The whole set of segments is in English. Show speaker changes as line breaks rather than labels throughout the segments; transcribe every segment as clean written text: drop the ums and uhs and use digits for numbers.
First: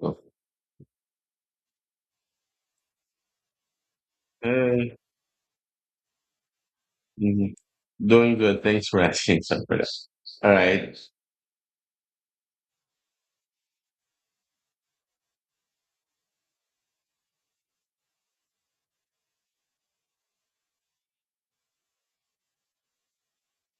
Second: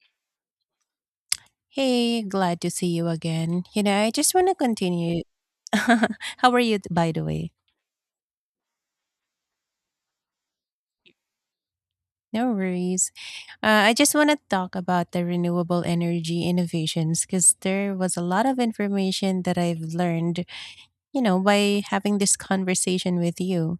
Cool.
Hey, glad to see you again. You know, I just want to
Hey,
continue. How are you, by the way?
mhm. Doing good. Thanks for asking, Sanfredo. All right.
No worries. I just want to talk about the renewable energy innovations because there was a lot of information that I've learned, you know, by having this conversation with you.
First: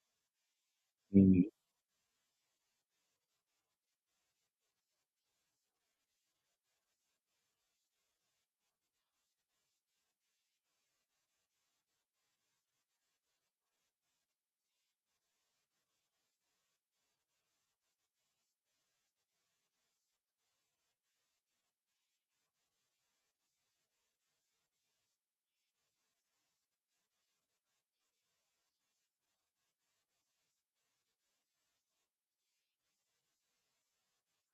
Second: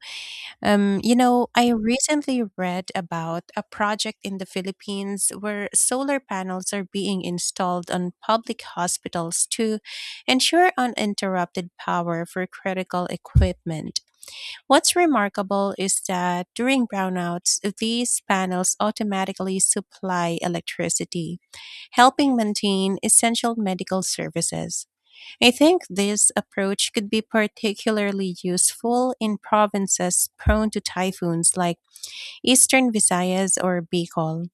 You
Mm,
know, I recently read about a project in the Philippines where solar panels are being installed on public hospitals to ensure uninterrupted power for critical equipment. What's remarkable is that during brownouts, these panels automatically supply electricity, helping maintain essential medical services. I think this approach could be particularly useful in provinces prone to typhoons like Eastern Visayas or Bicol.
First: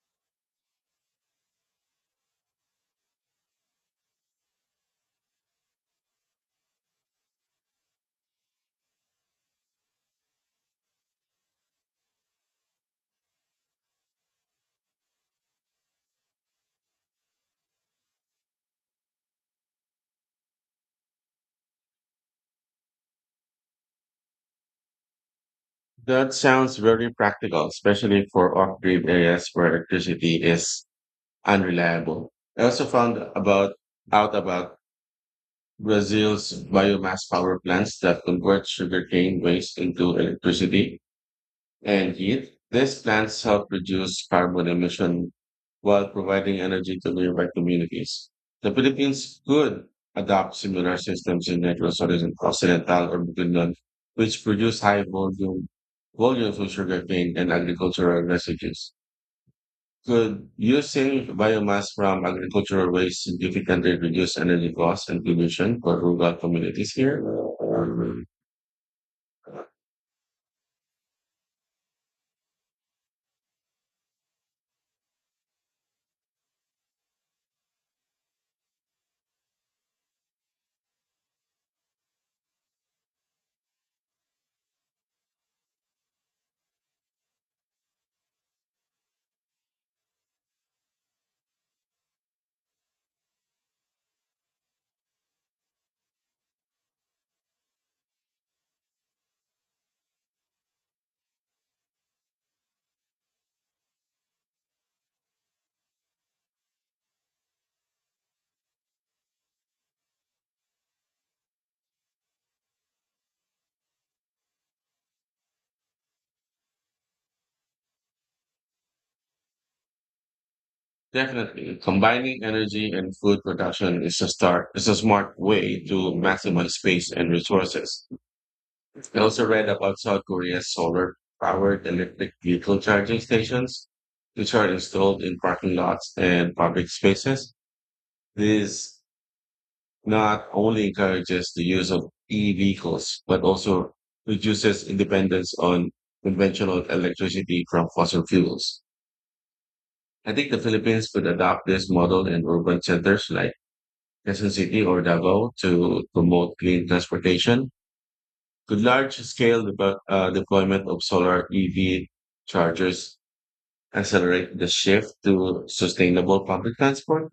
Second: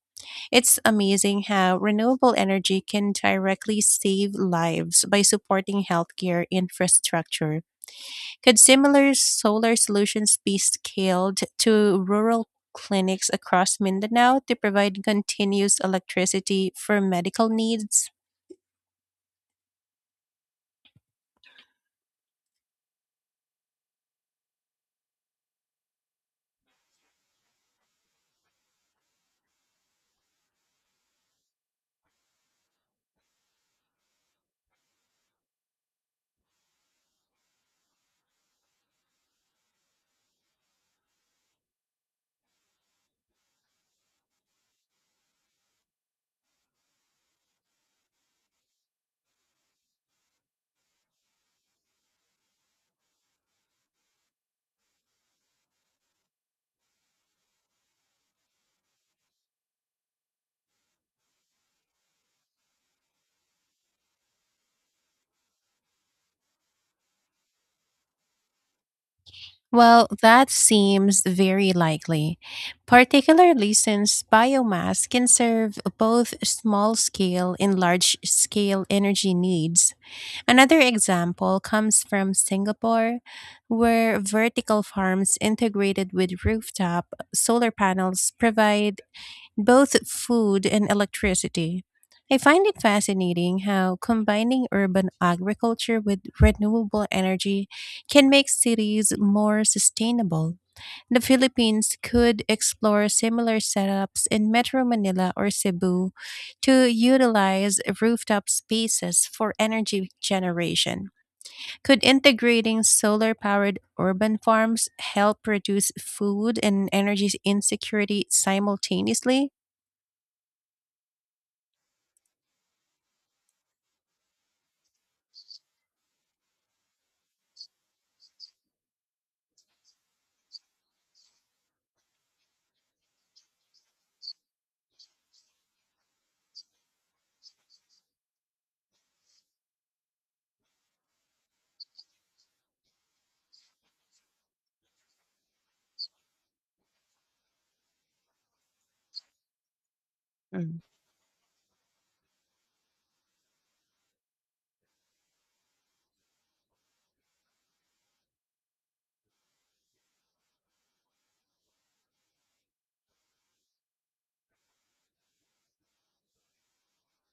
It's amazing how renewable energy can directly save lives by supporting healthcare infrastructure. Could similar solar solutions be scaled to rural clinics across Mindanao to provide continuous electricity for medical needs?
That sounds very practical, especially for off-grid areas where electricity is unreliable. I also found about out about Brazil's biomass power plants that convert sugarcane waste into electricity and heat. These plants help reduce carbon emission while providing energy to nearby communities. The Philippines could adopt similar systems in Negros Occidental or Bukidnon, which produce high volumes of sugarcane and agricultural residues. Could using biomass from agricultural waste significantly reduce energy costs and pollution for rural communities here?
Well, that seems very likely, particularly since biomass can serve both small scale and large scale energy needs. Another example comes from Singapore, where vertical farms integrated with rooftop solar panels provide both food and electricity. I find it fascinating how combining urban agriculture with renewable energy can make cities more sustainable. The Philippines could explore similar setups in Metro Manila or Cebu to utilize rooftop spaces for energy generation. Could integrating solar powered urban farms help reduce food and energy insecurity simultaneously?
Definitely, combining energy and food production is a start. It's a smart way to maximize space and resources. I also read about South Korea's solar-powered electric vehicle charging stations, which are installed in parking lots and public spaces. This not only encourages the use of e-vehicles, but also reduces dependence on conventional electricity from fossil fuels. I think the Philippines could adopt this model in urban centers like Quezon City or Davao to promote clean transportation? Could large-scale deployment of solar EV chargers accelerate the shift to sustainable public transport?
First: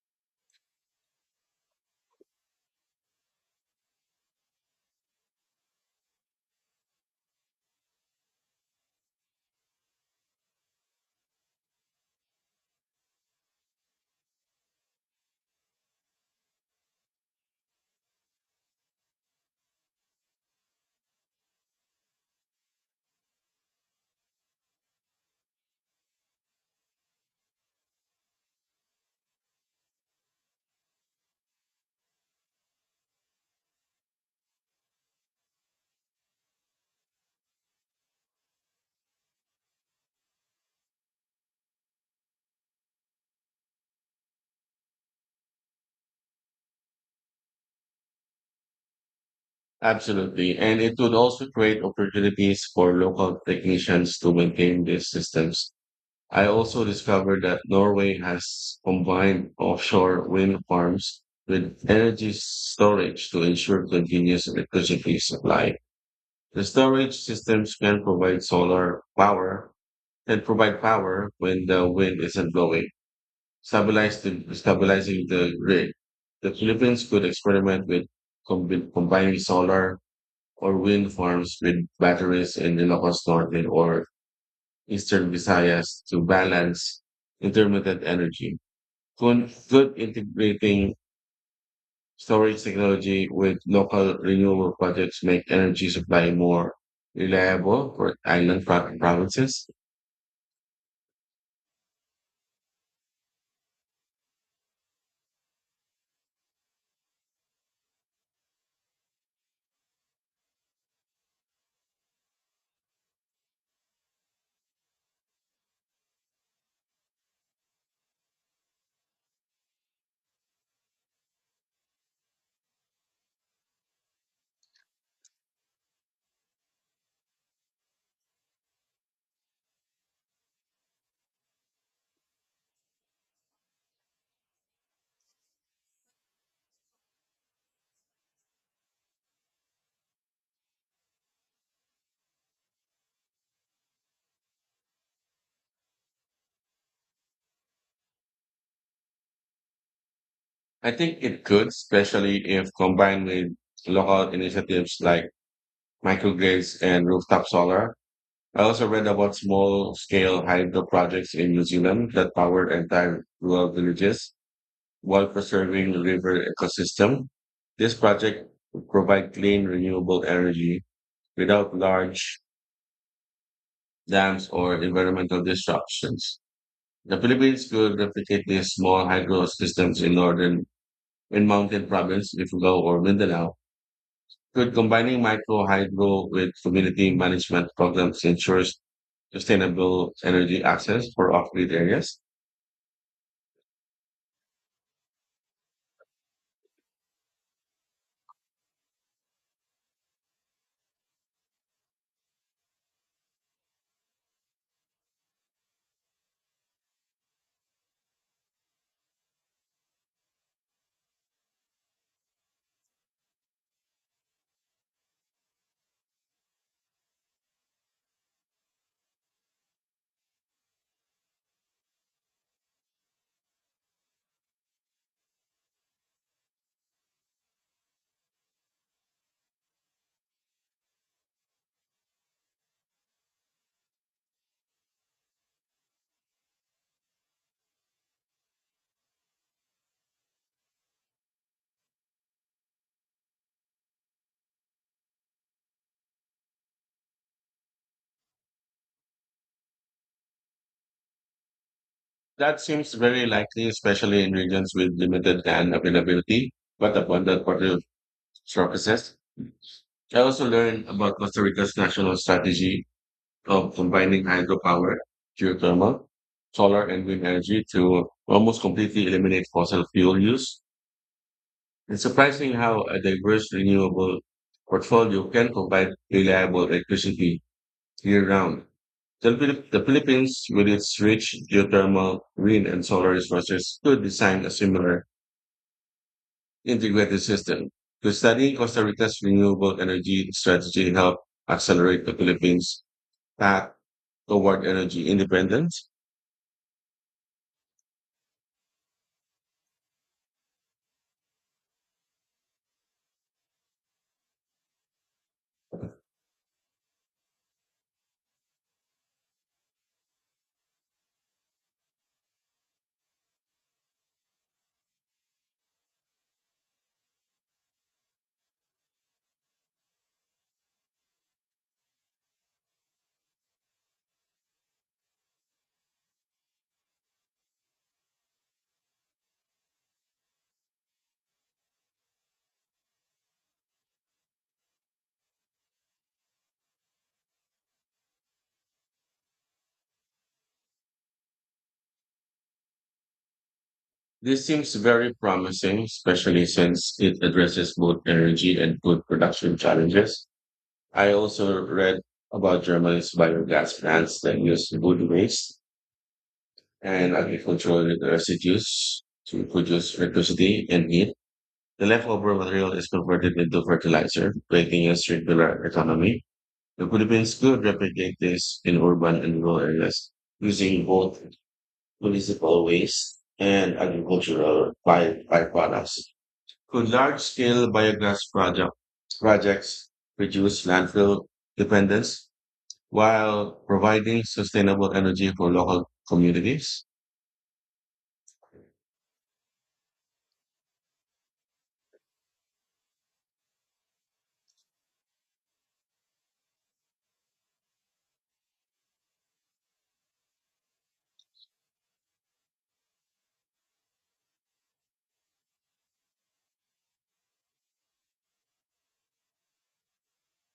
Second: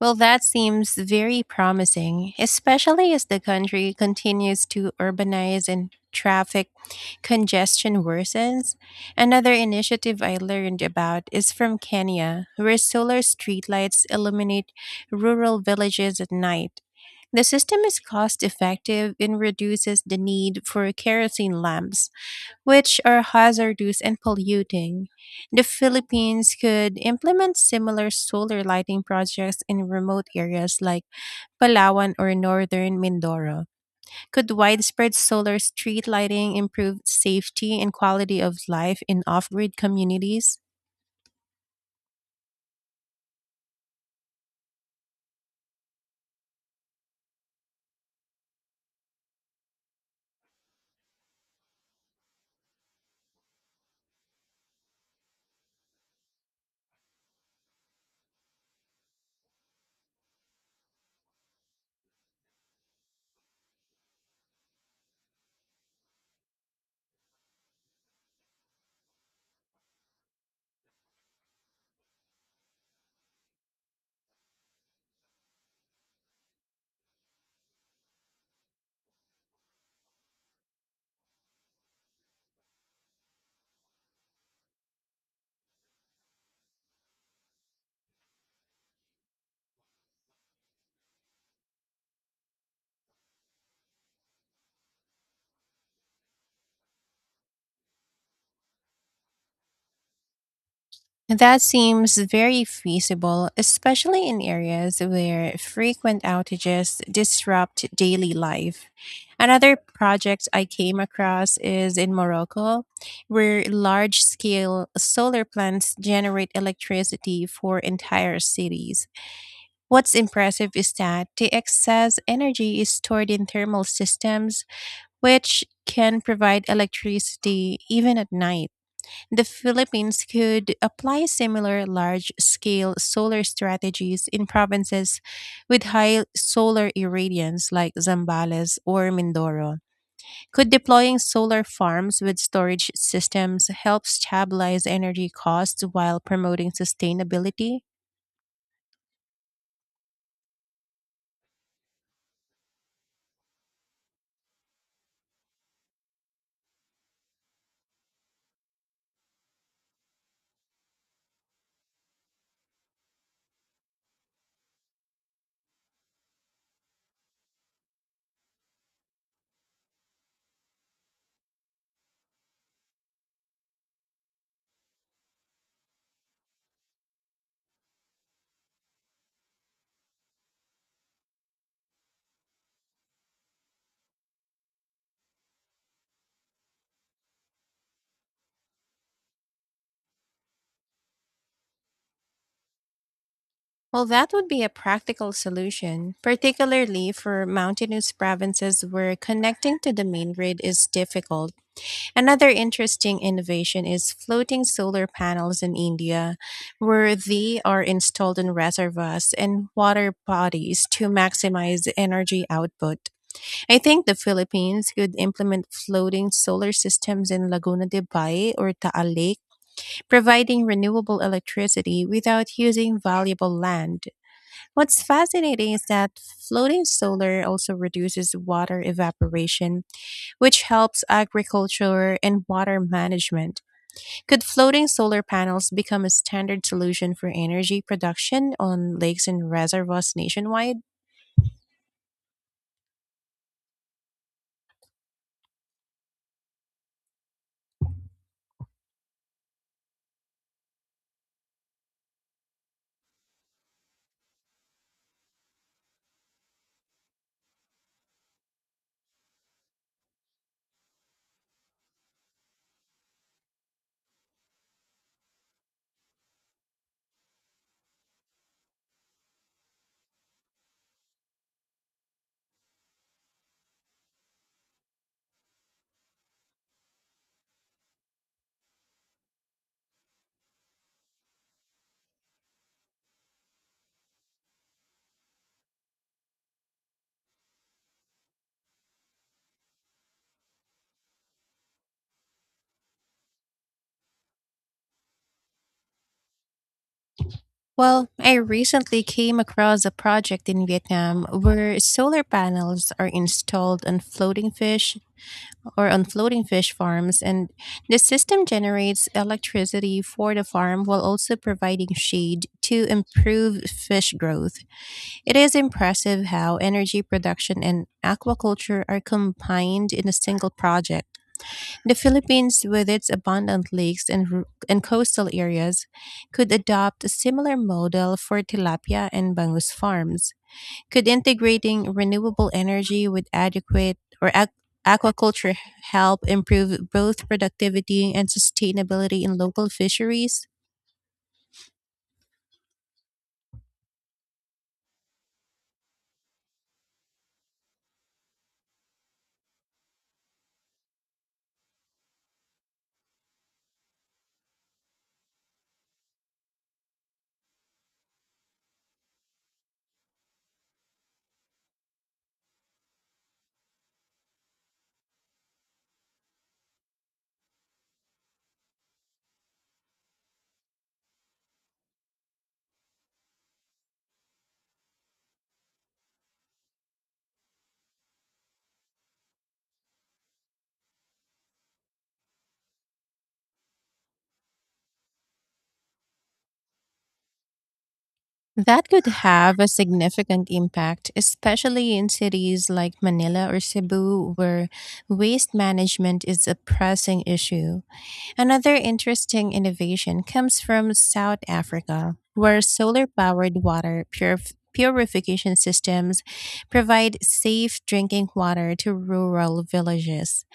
Well, that seems very promising, especially as the country continues to urbanize and traffic congestion worsens. Another initiative I learned about is from Kenya, where solar streetlights illuminate rural villages at night. The system is cost effective and reduces the need for kerosene lamps which are hazardous and polluting. The Philippines could implement similar solar lighting projects in remote areas like Palawan or northern Mindoro. Could widespread solar street lighting improve safety and quality of life in off grid communities?
Absolutely. And it would also create opportunities for local technicians to maintain these systems. I also discovered that Norway has combined offshore wind farms with energy storage to ensure continuous electricity supply. The storage systems can provide solar power and provide power when the wind isn't blowing, stabilizing the grid. The Philippines could experiment with combining solar or wind farms with batteries in Ilocos Norte or Eastern Visayas to balance intermittent energy. Could integrating storage technology with local renewable projects make energy supply more reliable for island provinces?
That seems very feasible, especially in areas where frequent outages disrupt daily life. Another project I came across is in Morocco, where large scale solar plants generate electricity for entire cities. What's impressive is that the excess energy is stored in thermal systems, which can provide electricity even at night. The Philippines could apply similar large scale solar strategies in provinces with high solar irradiance like Zambales or Mindoro. Could deploying solar farms with storage systems help stabilize energy costs while promoting sustainability?
I think it could, especially if combined with local initiatives like microgrids and rooftop solar. I also read about small scale hydro projects in New Zealand that powered entire rural villages while preserving river ecosystem. This project would provide clean, renewable energy without large dams, or environmental disruptions. The Philippines could replicate these small hydro systems in northern in mountain province, Ifugao or Mindanao. Could combining micro hydro with community management programs ensures sustainable energy access for off-grid areas?
Well, that would be a practical solution, particularly for mountainous provinces where connecting to the main grid is difficult. Another interesting innovation is floating solar panels in India, where they are installed in reservoirs and water bodies to maximize energy output. I think the Philippines could implement floating solar systems in Laguna de Bay or Taal Lake, providing renewable electricity without using valuable land. What's fascinating is that floating solar also reduces water evaporation which helps agriculture and water management. Could floating solar panels become a standard solution for energy production on lakes and reservoirs nationwide?
That seems very likely, especially in regions with limited land availability, but abundant water surfaces. I also learned about Costa Rica's national strategy of combining hydropower, geothermal, solar, and wind energy to almost completely eliminate fossil fuel use. It's surprising how a diverse renewable portfolio can provide reliable electricity year round. The Philippines, with its rich geothermal, wind, and solar resources, could design a similar integrated system. To study Costa Rica's renewable energy strategy help accelerate the Philippines' path toward energy independence.
Well, I recently came across a project in Vietnam where solar panels are installed on floating fish or on floating fish farms, and the system generates electricity for the farm while also providing shade to improve fish growth. It is impressive how energy production and aquaculture are combined in a single project. The Philippines, with its abundant lakes and and coastal areas, could adopt a similar model for tilapia and bangus farms. Could integrating renewable energy with aquaculture help improve both productivity and sustainability in local fisheries?
This seems very promising, especially since it addresses both energy and food production challenges. I also read about Germany's biogas plants that use wood waste and agricultural residues to produce electricity and heat. The leftover material is converted into fertilizer, creating a circular economy. The Philippines could replicate this in urban and rural areas using both municipal waste and agricultural byproducts. Could large scale projects reduce landfill dependence while providing sustainable energy for local communities?
That could have a significant impact, especially in cities like Manila or Cebu, where waste management is a pressing issue. Another interesting innovation comes from South Africa, where solar powered purification systems provide safe drinking water to rural villages.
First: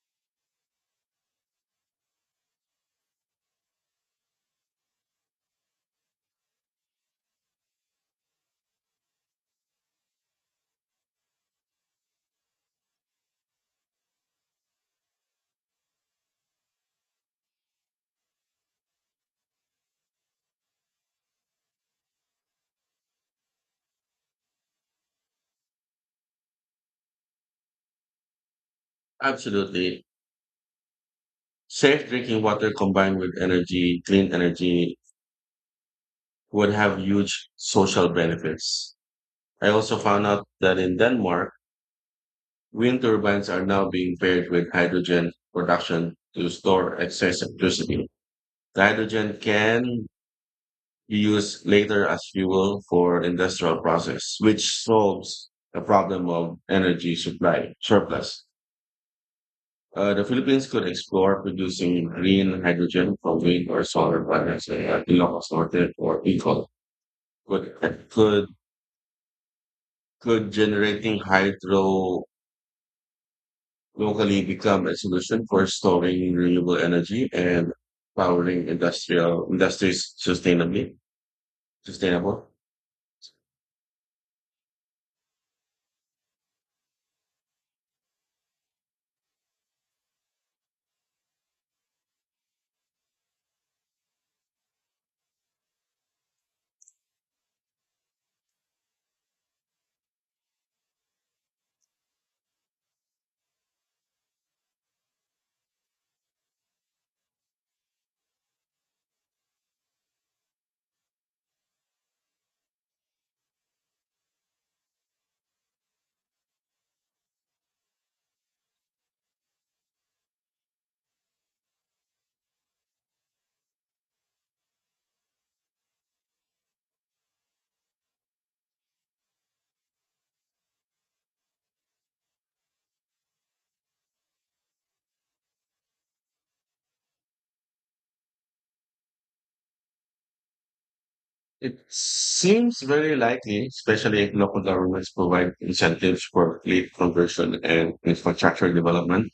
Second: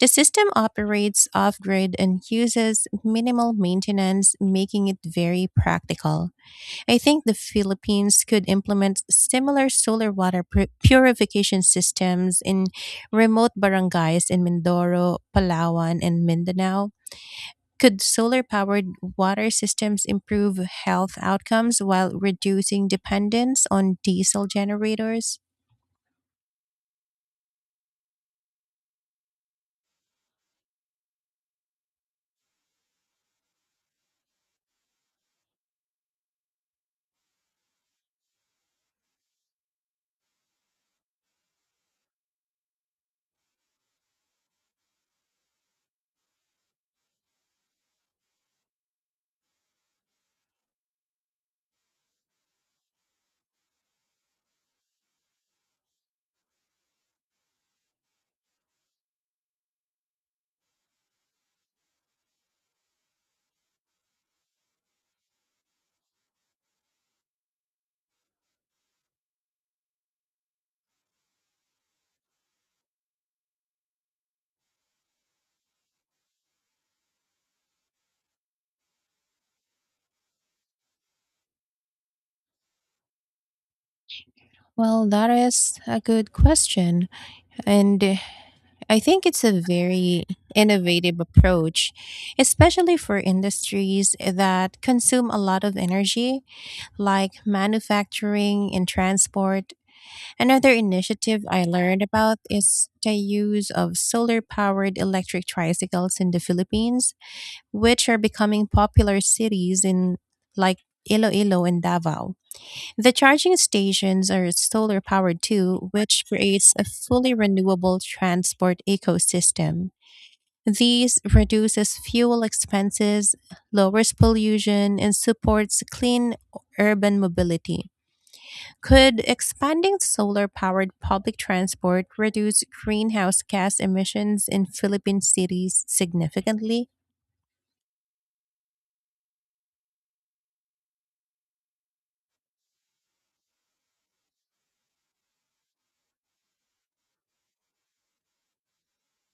The system operates off grid and uses minimal maintenance, making it very practical. I think the Philippines could implement similar solar purification systems in remote barangays in Mindoro, Palawan, and Mindanao. Could solar powered water systems improve health outcomes while reducing dependence on diesel generators?
Absolutely. Safe drinking water combined with energy, clean energy, would have huge social benefits. I also found out that in Denmark, wind turbines are now being paired with hydrogen production to store excess electricity. The hydrogen can be used later as fuel for industrial process, which solves the problem of energy supply surplus. The Philippines could explore producing green hydrogen from wind or solar panels at Ilocos Norte or Bicol. Could, could, could generating hydro locally become a solution for storing renewable energy and powering industrial industries sustainably sustainable?
Well, that is a good question. And I think it's a very innovative approach, especially for industries that consume a lot of energy like manufacturing and transport. Another initiative I learned about is the use of solar powered electric tricycles in the Philippines, which are becoming popular cities in like Iloilo and Davao. The charging stations are solar powered too, which creates a fully renewable transport ecosystem. These reduces fuel expenses, lowers pollution, and supports clean urban mobility. Could expanding solar powered public transport reduce greenhouse gas emissions in Philippine cities significantly?
It seems very likely, especially if local governments provide incentives for fleet conversion and infrastructure development.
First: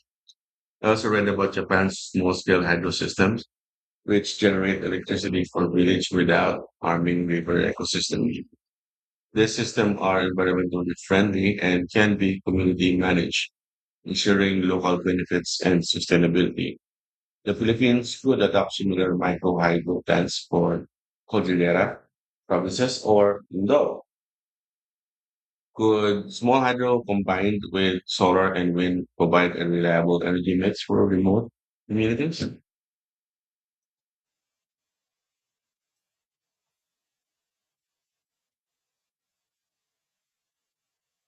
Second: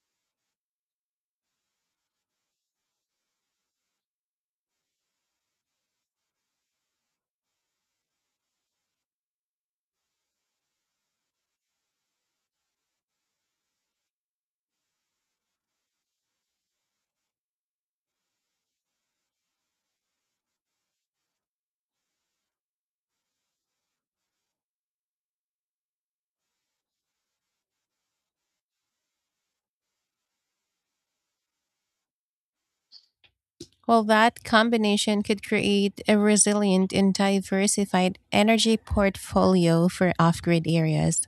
I also read about Japan's small scale hydro systems, which generate electricity for village without harming river ecosystems. These systems are environmentally friendly and can be community managed, ensuring local benefits and sustainability. The Philippines could adopt similar micro hydro plans for Cordillera provinces or Indo. Could small hydro combined with solar and wind provide a reliable energy mix for remote communities?
Well, that combination could create a resilient and diversified energy portfolio for off grid areas.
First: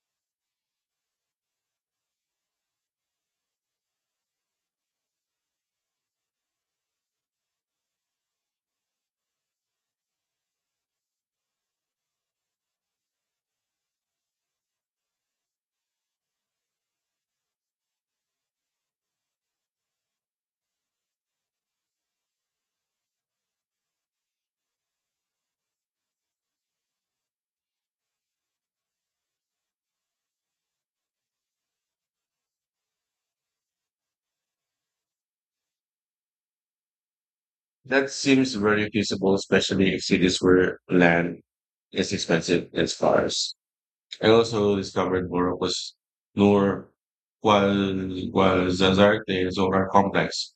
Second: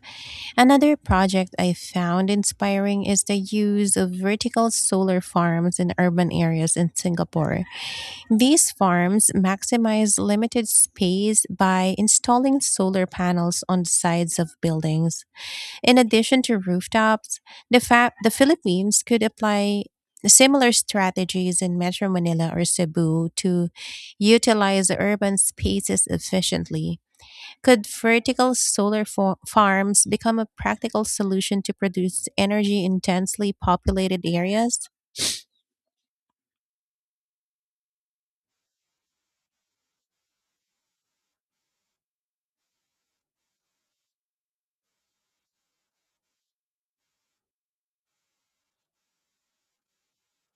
Another project I found inspiring is the use of vertical solar farms in urban areas in Singapore. These farms maximize limited space by installing solar panels on the sides of buildings. In addition to rooftops, the Philippines could apply similar strategies in Metro Manila or Cebu to utilize urban spaces efficiently. Could vertical solar farms become a practical solution to produce energy intensely populated areas?
That seems very feasible, especially if cities where land is expensive and scarce. I also discovered Morocco's Noor Guazazarte solar complex,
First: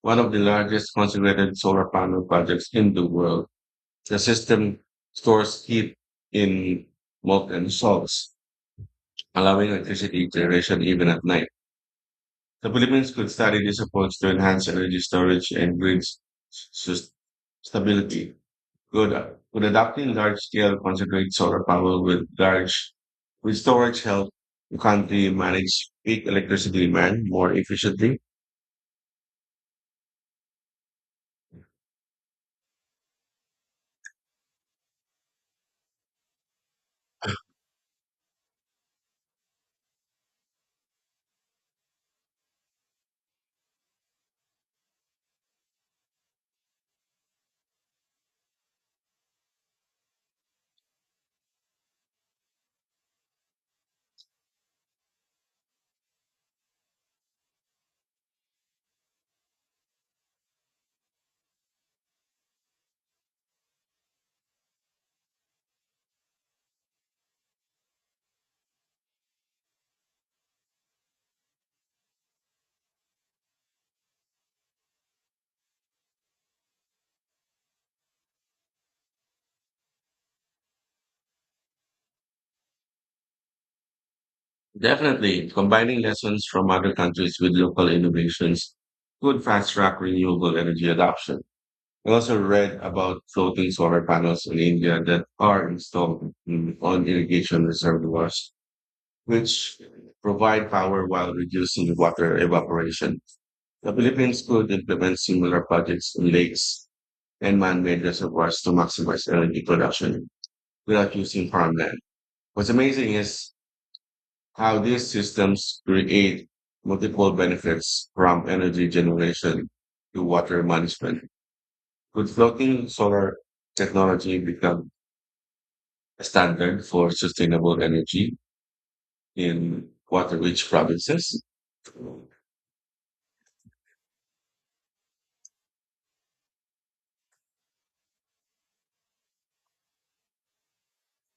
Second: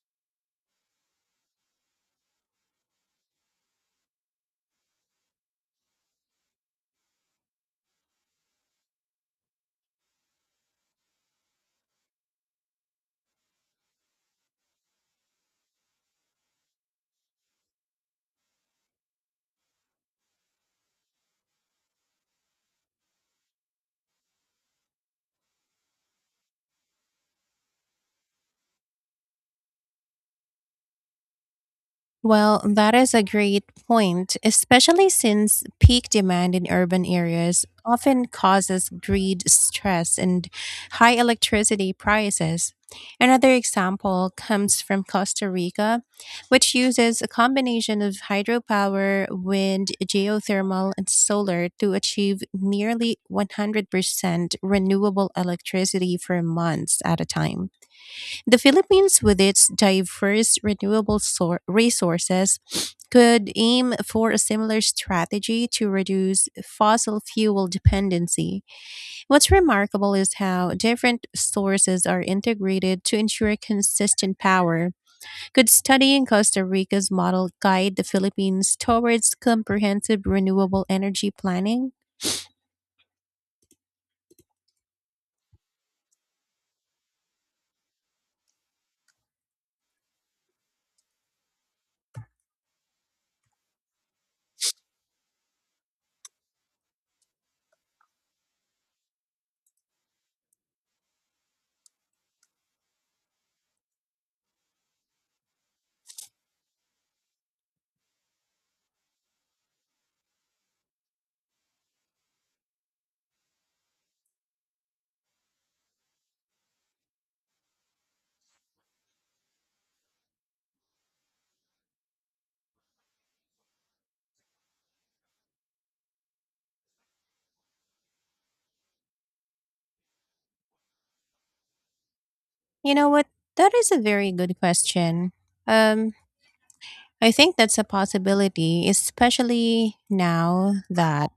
one of the largest concentrated solar panel projects in the world. The system stores heat in molten salts, allowing electricity generation even at night. The Philippines could study this approach to enhance energy storage and s- stability. Good. Could adopting large scale concentrated solar power with large with storage help the country manage peak electricity demand more efficiently?
Well, that is a great point, especially since peak demand in urban areas often causes grid stress and high electricity prices. Another example comes from Costa Rica, which uses a combination of hydropower, wind, geothermal, and solar to achieve nearly 100% renewable electricity for months at a time. The Philippines, with its diverse renewable resources, could aim for a similar strategy to reduce fossil fuel dependency. What's remarkable is how different sources are integrated to ensure consistent power. Could studying Costa Rica's model guide the Philippines towards comprehensive renewable energy planning?
Definitely. Combining lessons from other countries with local innovations could fast track renewable energy adoption. I also read about floating solar panels in India that are installed on irrigation reservoirs, which provide power while reducing water evaporation. The Philippines could implement similar projects in lakes and man-made reservoirs to maximize energy production without using farmland. What's amazing is how these systems create multiple benefits from energy generation to water management. Could floating solar technology become a standard for sustainable energy in water-rich provinces?
You know what? That is a very good question. Um, I think that's a possibility, especially now that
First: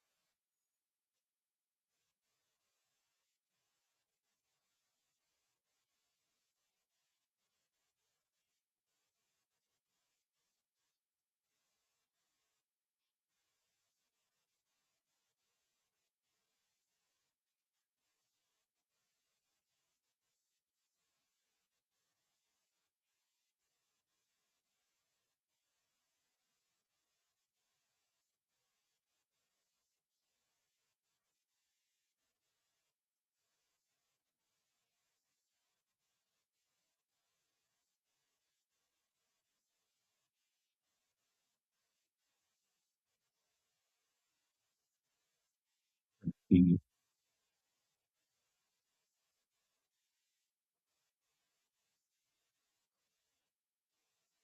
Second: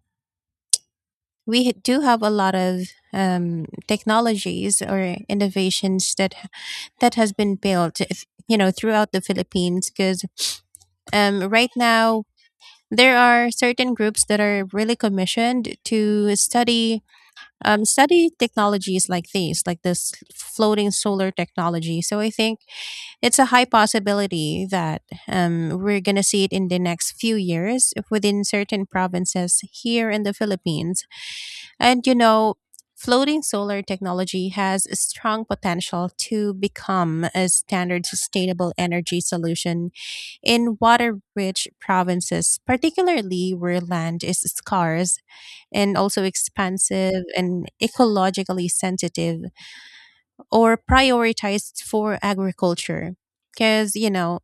we do have a lot of technologies or innovations that that has been built, you know, throughout the Philippines. Because right now there are certain groups that are really commissioned to study study technologies like these, like this floating solar technology. So I think it's a high possibility that we're going to see it in the next few years within certain provinces here in the Philippines. And you know, floating solar technology has a strong potential to become a standard sustainable energy solution in water rich provinces, particularly where land is scarce and also
Mhm,
expansive and ecologically sensitive or prioritized for agriculture. Because, you know,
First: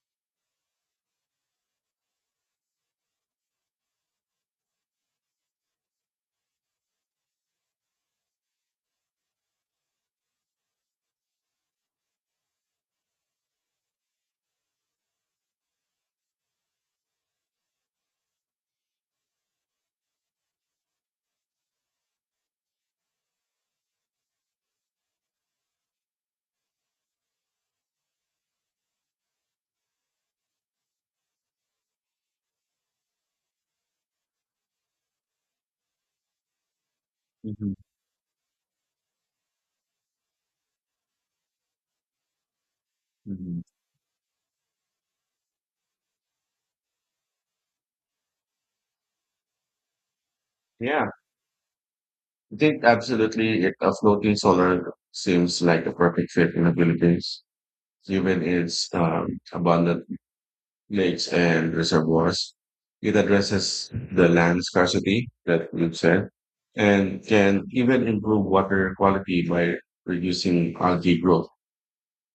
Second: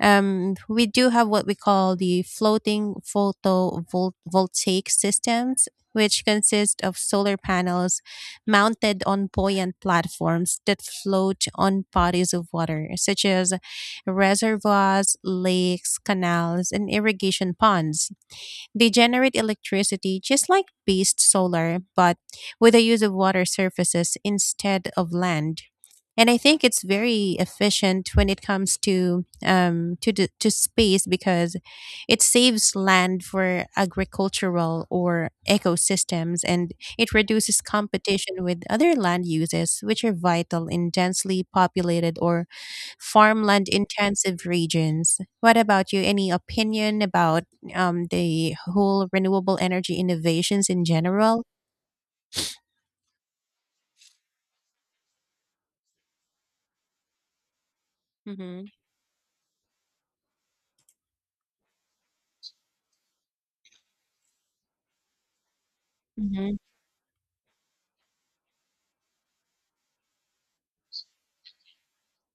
we do have what we call the floating photovoltaic systems, which consist of solar panels mounted on buoyant platforms that float on bodies of water, such as reservoirs, lakes, canals, and irrigation ponds. They generate electricity just like based solar, but with the use of water surfaces instead of land, and I think it's very efficient when it comes to space because it saves land for agricultural or ecosystems, and it reduces
mhm,
competition with other land uses which are vital in densely populated or
mhm.
farmland intensive regions. What about you? Any opinion about the whole renewable energy innovations in
Yeah,
general?
I think absolutely a floating solar seems like a perfect fit in the Philippines, given
Mm-hmm.
its abundant lakes and reservoirs. It addresses the land scarcity that you said
Mm-hmm.
and can even improve water quality by reducing algae growth.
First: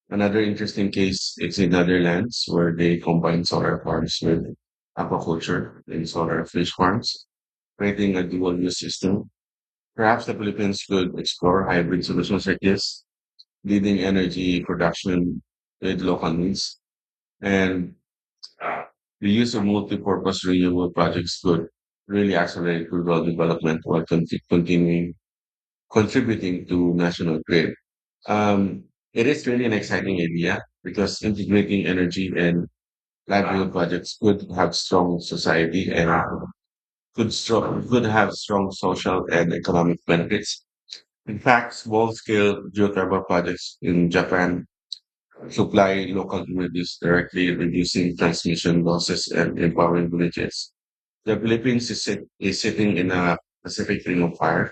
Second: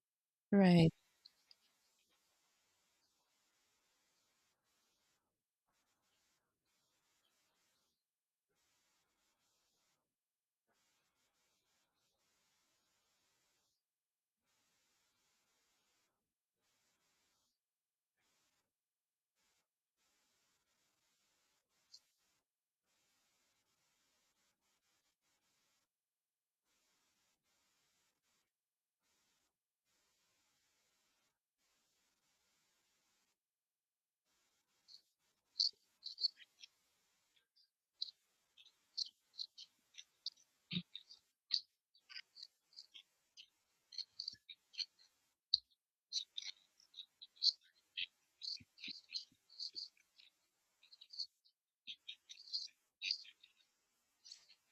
Another
Right.
interesting case is in Netherlands where they combine solar farms with aquaculture and solar fish farms, creating a dual use system. Perhaps the Philippines could explore hybrid solutions like this, leading energy production with local needs. And uh, the use of multi-purpose renewable projects could really accelerate rural development while conti- continuing contributing to national grid. Um, it is really an exciting idea because integrating energy and livelihood projects could have strong society and could strong, could have strong social and economic benefits. In fact, small-scale geothermal projects in Japan supply local communities directly, reducing transmission losses and empowering villages. The Philippines is sitting in a Pacific Ring of Fire,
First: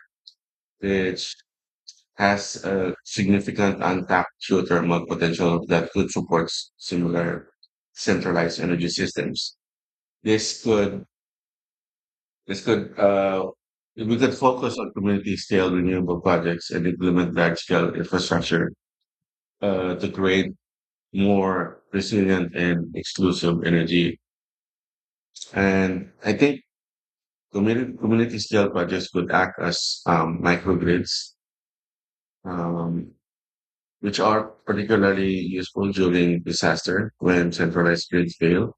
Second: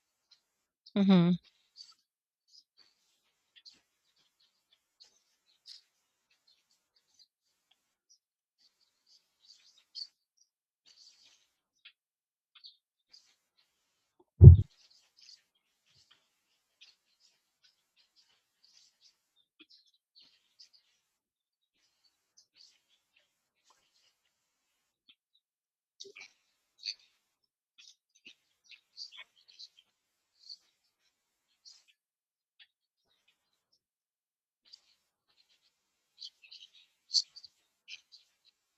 Mm-hmm.
which has a significant untapped geothermal potential that could support similar centralized energy systems. This could this could We could focus on community-scale renewable projects and implement large-scale infrastructure to create more resilient and exclusive energy. And I think community scale projects could act as microgrids, um, which are particularly useful during disaster when centralized grids fail.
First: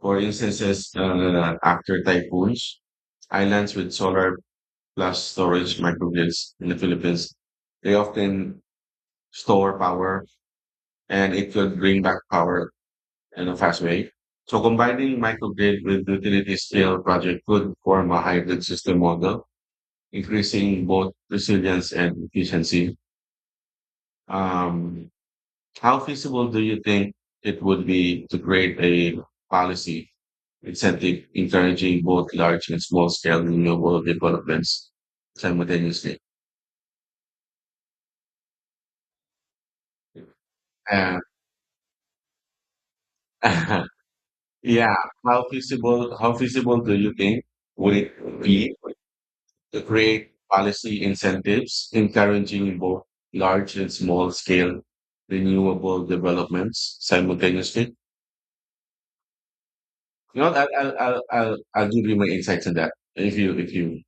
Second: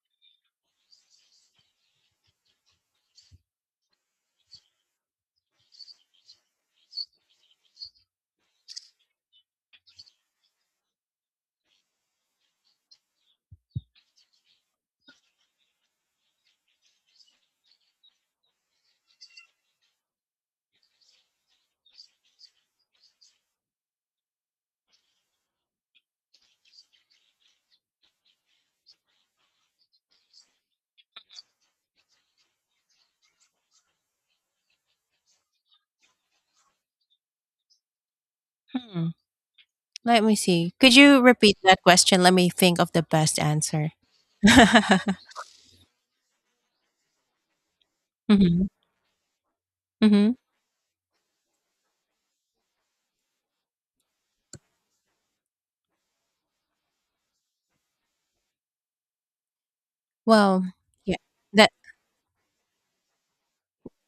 For instances, after typhoons, islands with solar plus storage microgrids in the Philippines, they often store power and it could bring back power and a fast way. So combining microgrid with utility scale project could form a hybrid system model, increasing both resilience and efficiency. Um, how feasible do you think it would be to create a policy incentive encouraging both large and small scale renewable developments simultaneously?
Let me see. Could
Uh,
you repeat that question? Let me think of the best answer.
yeah, how feasible? How feasible do you think would it
hmm
be to
hmm
create policy incentives encouraging both large and small scale renewable developments simultaneously? You know,
Well,
I'll, I'll,
yeah.
I'll, I'll
That
I'll give you my insights on that if you,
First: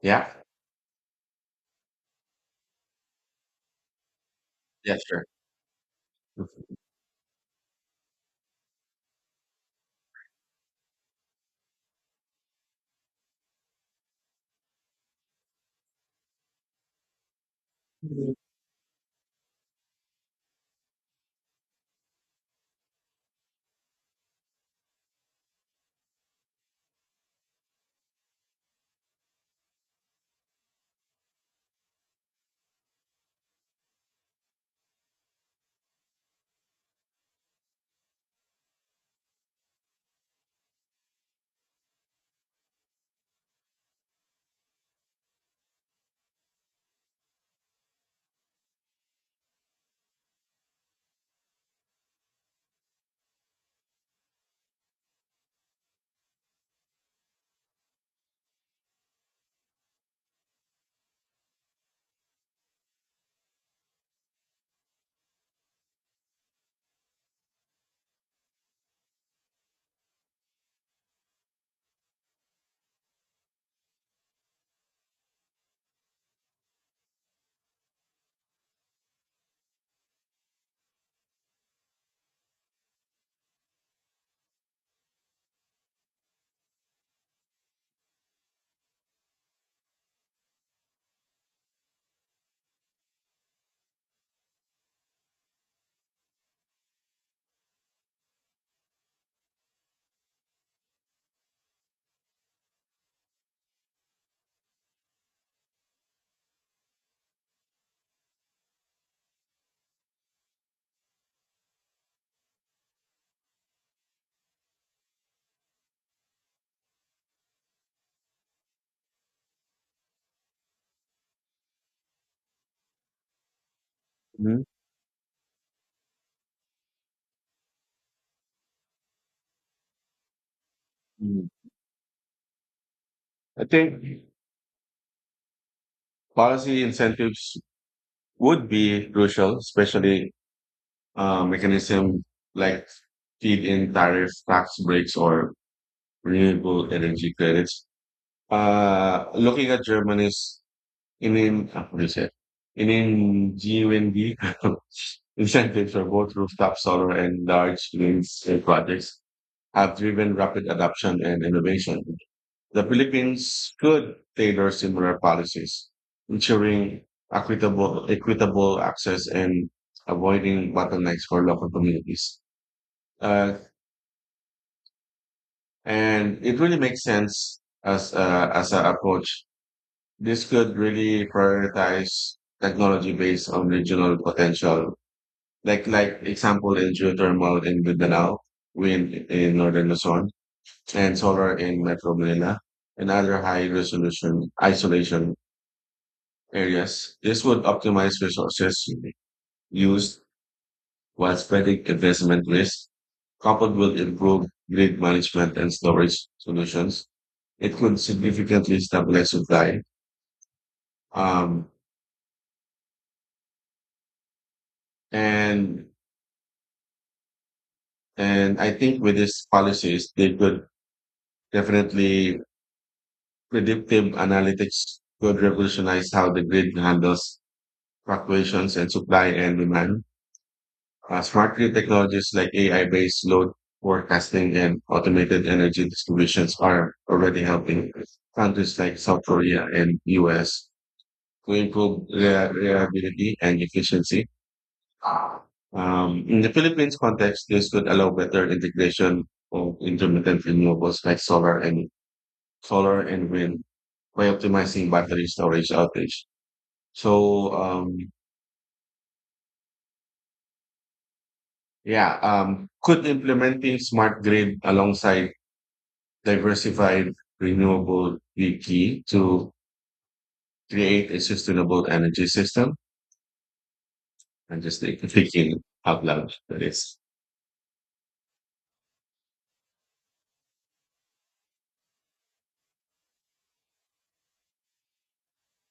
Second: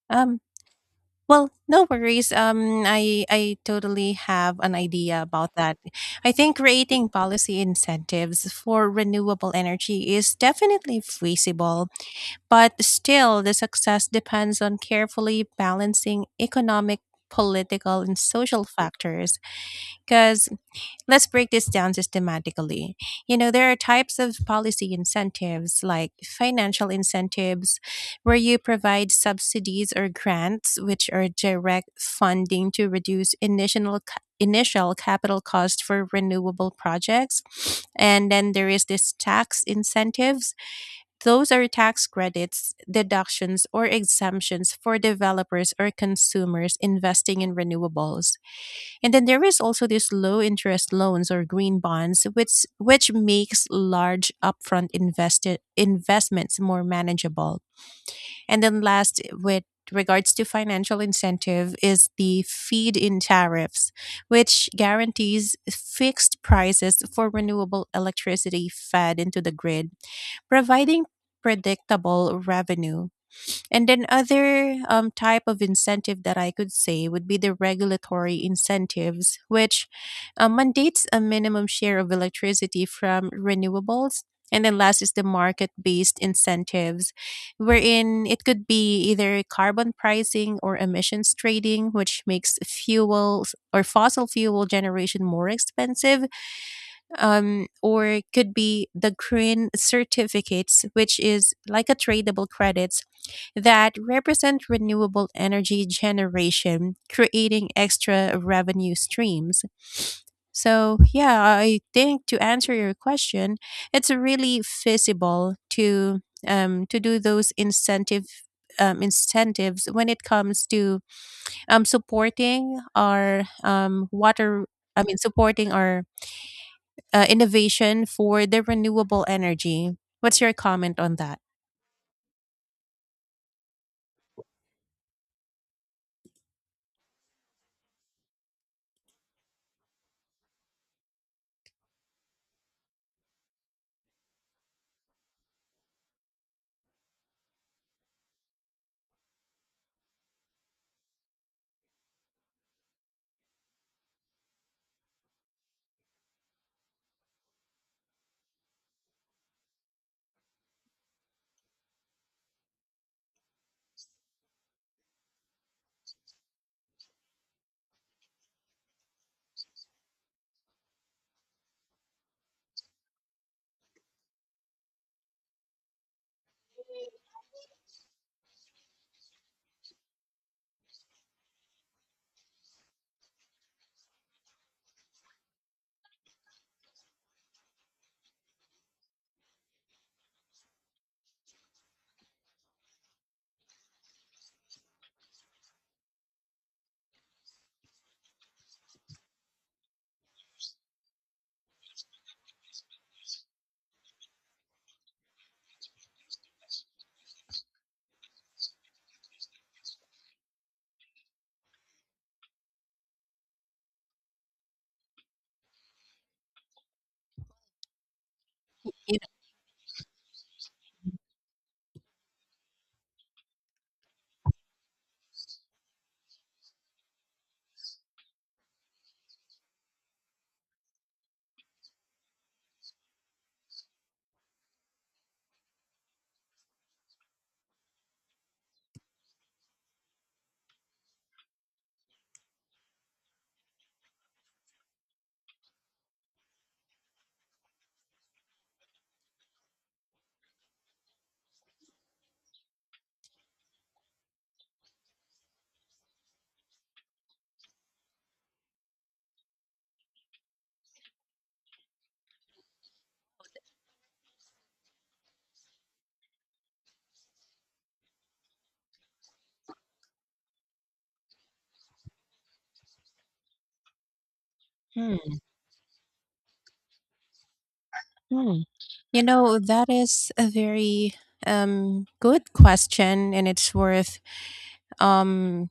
yeah,
um. Well, no worries. I totally have an
yeah,
idea
sure.
about that. I think
Mhm.
creating policy incentives for renewable energy is definitely feasible, but still, the success depends on carefully balancing economic, political, and social factors. Because Let's break this down systematically. You know, there are types of policy incentives like financial incentives, where you provide subsidies or grants, which are direct funding to reduce initial capital cost for renewable projects. And then there is this tax incentives. Those are tax credits, deductions, or exemptions for developers or consumers investing in renewables. And then there is also these low interest loans or green bonds, which makes large upfront invested investments more manageable. And then last, with regards to financial incentive, is the feed in tariffs, which guarantees fixed prices for renewable electricity fed into the grid, providing predictable revenue. And then other type of incentive that I could say would be the regulatory incentives, which mandates a minimum share of electricity from renewables. And then last is the market based incentives, wherein it could be either carbon pricing or emissions trading, which makes fuels or fossil fuel generation more expensive, or it could be the green certificates, which is like a tradable credit that represent renewable energy generation, creating extra revenue streams. So, yeah, I think to answer your question, it's really feasible to do those incentives when it comes to supporting our water. I mean, supporting our innovation for the renewable energy. What's your comment on that?
Mhm. I think policy incentives would be crucial, especially mechanism like feed-in tariff tax breaks or renewable energy credits. Looking at Germany's I mean, what is it? I mean, GUND incentives for both rooftop solar and large green scale projects have driven rapid adoption and innovation. The Philippines could tailor similar policies, ensuring equitable access and avoiding bottlenecks for local communities. Uh, and it really makes sense as an approach. This could really prioritize technology based on regional potential like example in geothermal in Mindanao, wind in northern Luzon, and solar in Metro Manila, and other high resolution isolation areas. This would optimize resources used while spreading investment risk, coupled with improved grid management and storage solutions. It could significantly stabilize supply. Um, and and I think with
You
these policies, they could definitely. Predictive analytics could revolutionize how the grid handles fluctuations in supply and demand. Smart grid technologies like AI-based load forecasting and automated energy distributions are already helping countries like South Korea and US to improve reliability and efficiency. In the Philippines context, this could allow better integration of intermittent renewables like solar and wind by optimizing battery storage outage. So, um, yeah, could implementing smart grid alongside diversified renewable be key to create a sustainable energy system? I'm just
know,
thinking out loud. That is,
hmm. You know, that is a very good question and it's worth um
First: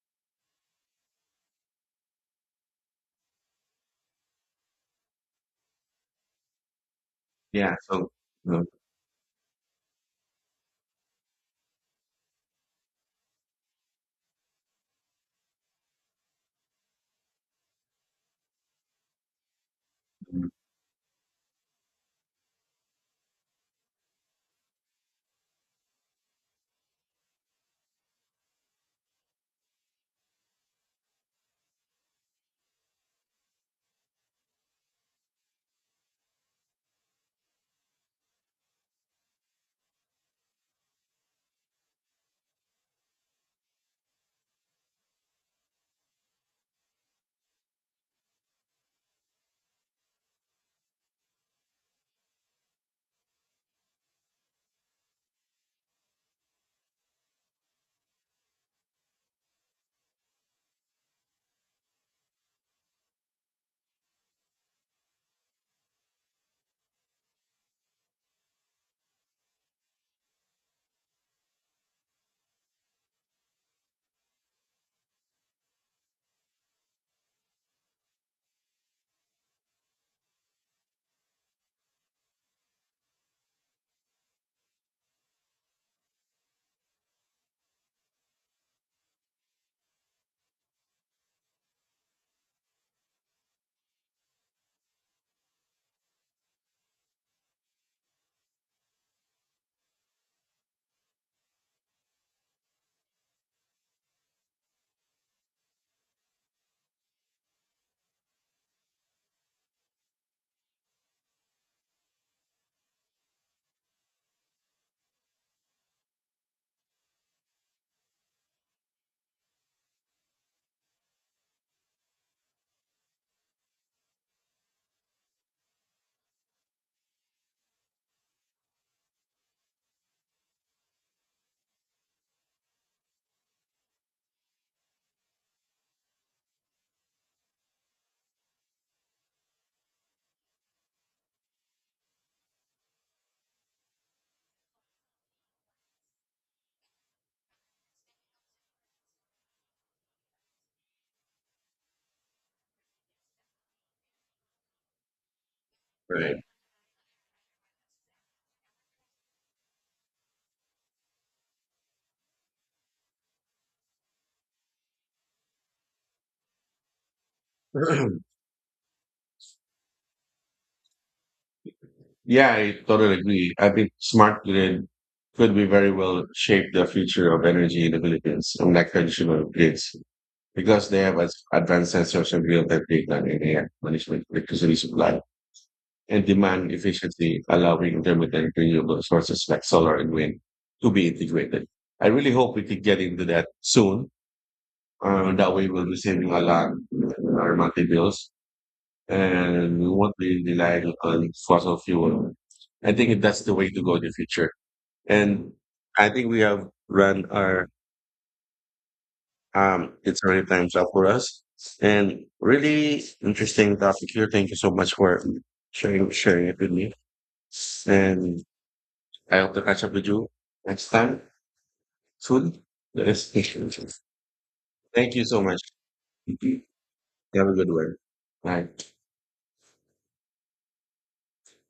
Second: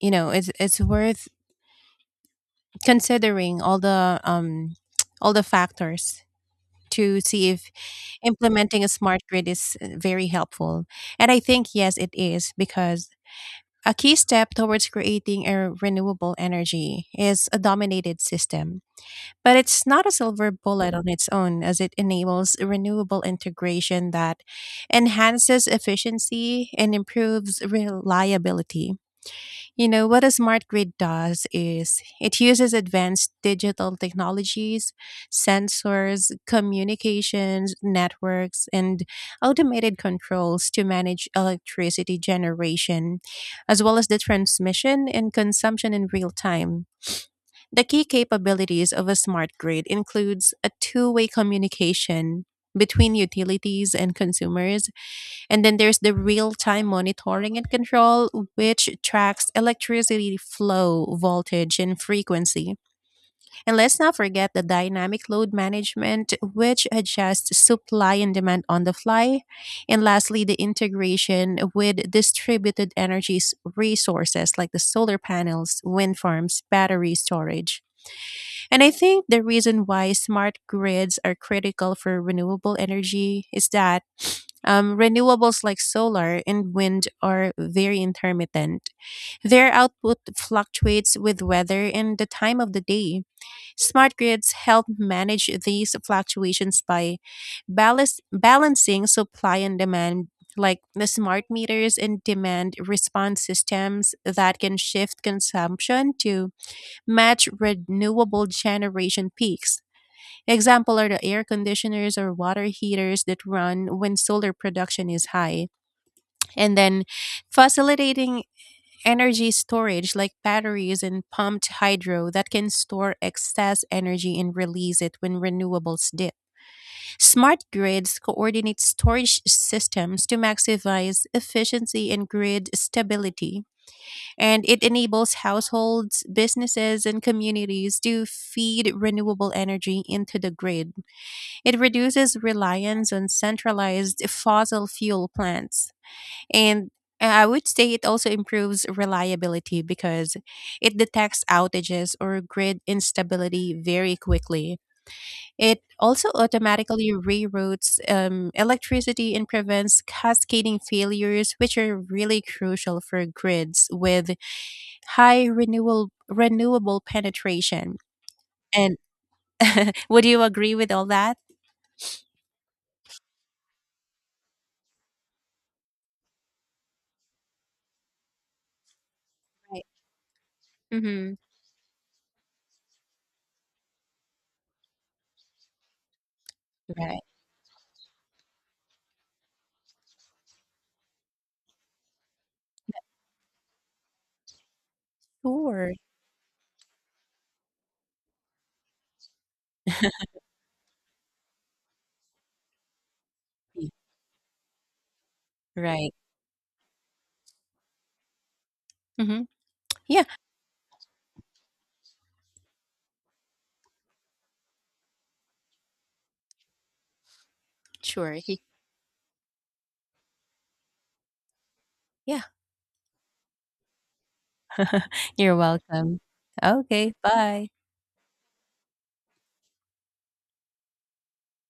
you know, it's worth considering all the all the factors to see if
yeah. So, um,
implementing a smart grid is very helpful. And I think yes it is, because a key step towards creating a renewable energy is a dominated system. But it's not a silver bullet on its own, as it enables renewable integration that enhances efficiency and improves reliability. You know, what a smart grid does is it uses advanced digital technologies, sensors, communications, networks, and automated controls to manage electricity generation, as well as the transmission and consumption in real time. The key capabilities of a smart grid includes a two-way communication between utilities and consumers, and then there's the real-time monitoring and control which tracks electricity flow, voltage and frequency. And let's not forget the dynamic load management which adjusts supply and demand on the fly. And lastly, the integration with distributed resources like the solar panels, wind farms, battery storage. And I think the reason why smart grids are critical for renewable energy is that renewables like solar and wind are very intermittent. Their output fluctuates with weather and the time of the day. Smart grids help manage these fluctuations by balancing supply and demand. Like the smart meters and demand response systems that can shift consumption to match renewable generation peaks. Example are the air conditioners or water heaters that run when solar production is high. And then facilitating energy storage like batteries and pumped hydro that can store excess energy and release it when renewables dip. Smart grids coordinate storage systems to maximize efficiency and grid stability, and it enables households, businesses, and communities to feed renewable energy into the grid. It reduces reliance on centralized fossil fuel plants. And I would say it also improves reliability because it detects outages or grid instability very quickly. It also
right.
automatically reroutes electricity and prevents cascading failures, which are really crucial for grids with high renewal renewable penetration. And would you agree with all that?
Yeah, I totally agree. I think smart grid could be very well shape the future of energy in the Philippines, unlike traditional
Right.
grids, because they have as
Mm-hmm.
advanced sensors and real-time data and AI management electricity supply and demand
Right.
efficiency, allowing intermittent renewable sources like solar and wind to be integrated. I really hope we could get into that soon. That way we'll
Sure.
be saving a lot in our monthly bills and we won't be relying on fossil fuel. I think that's the way to
Mm.
go in the future. And I
Right.
think we have run our
Mm-hmm.
It's
Yeah.
already time's up for us. And really interesting topic here. Thank you so much for sharing it with me.
Sure.
And
He-
I hope to catch up with you next time
Yeah.
soon. Yes. Thank you so
You're
much.
welcome. Okay.
Have a good
Bye.
one. Bye.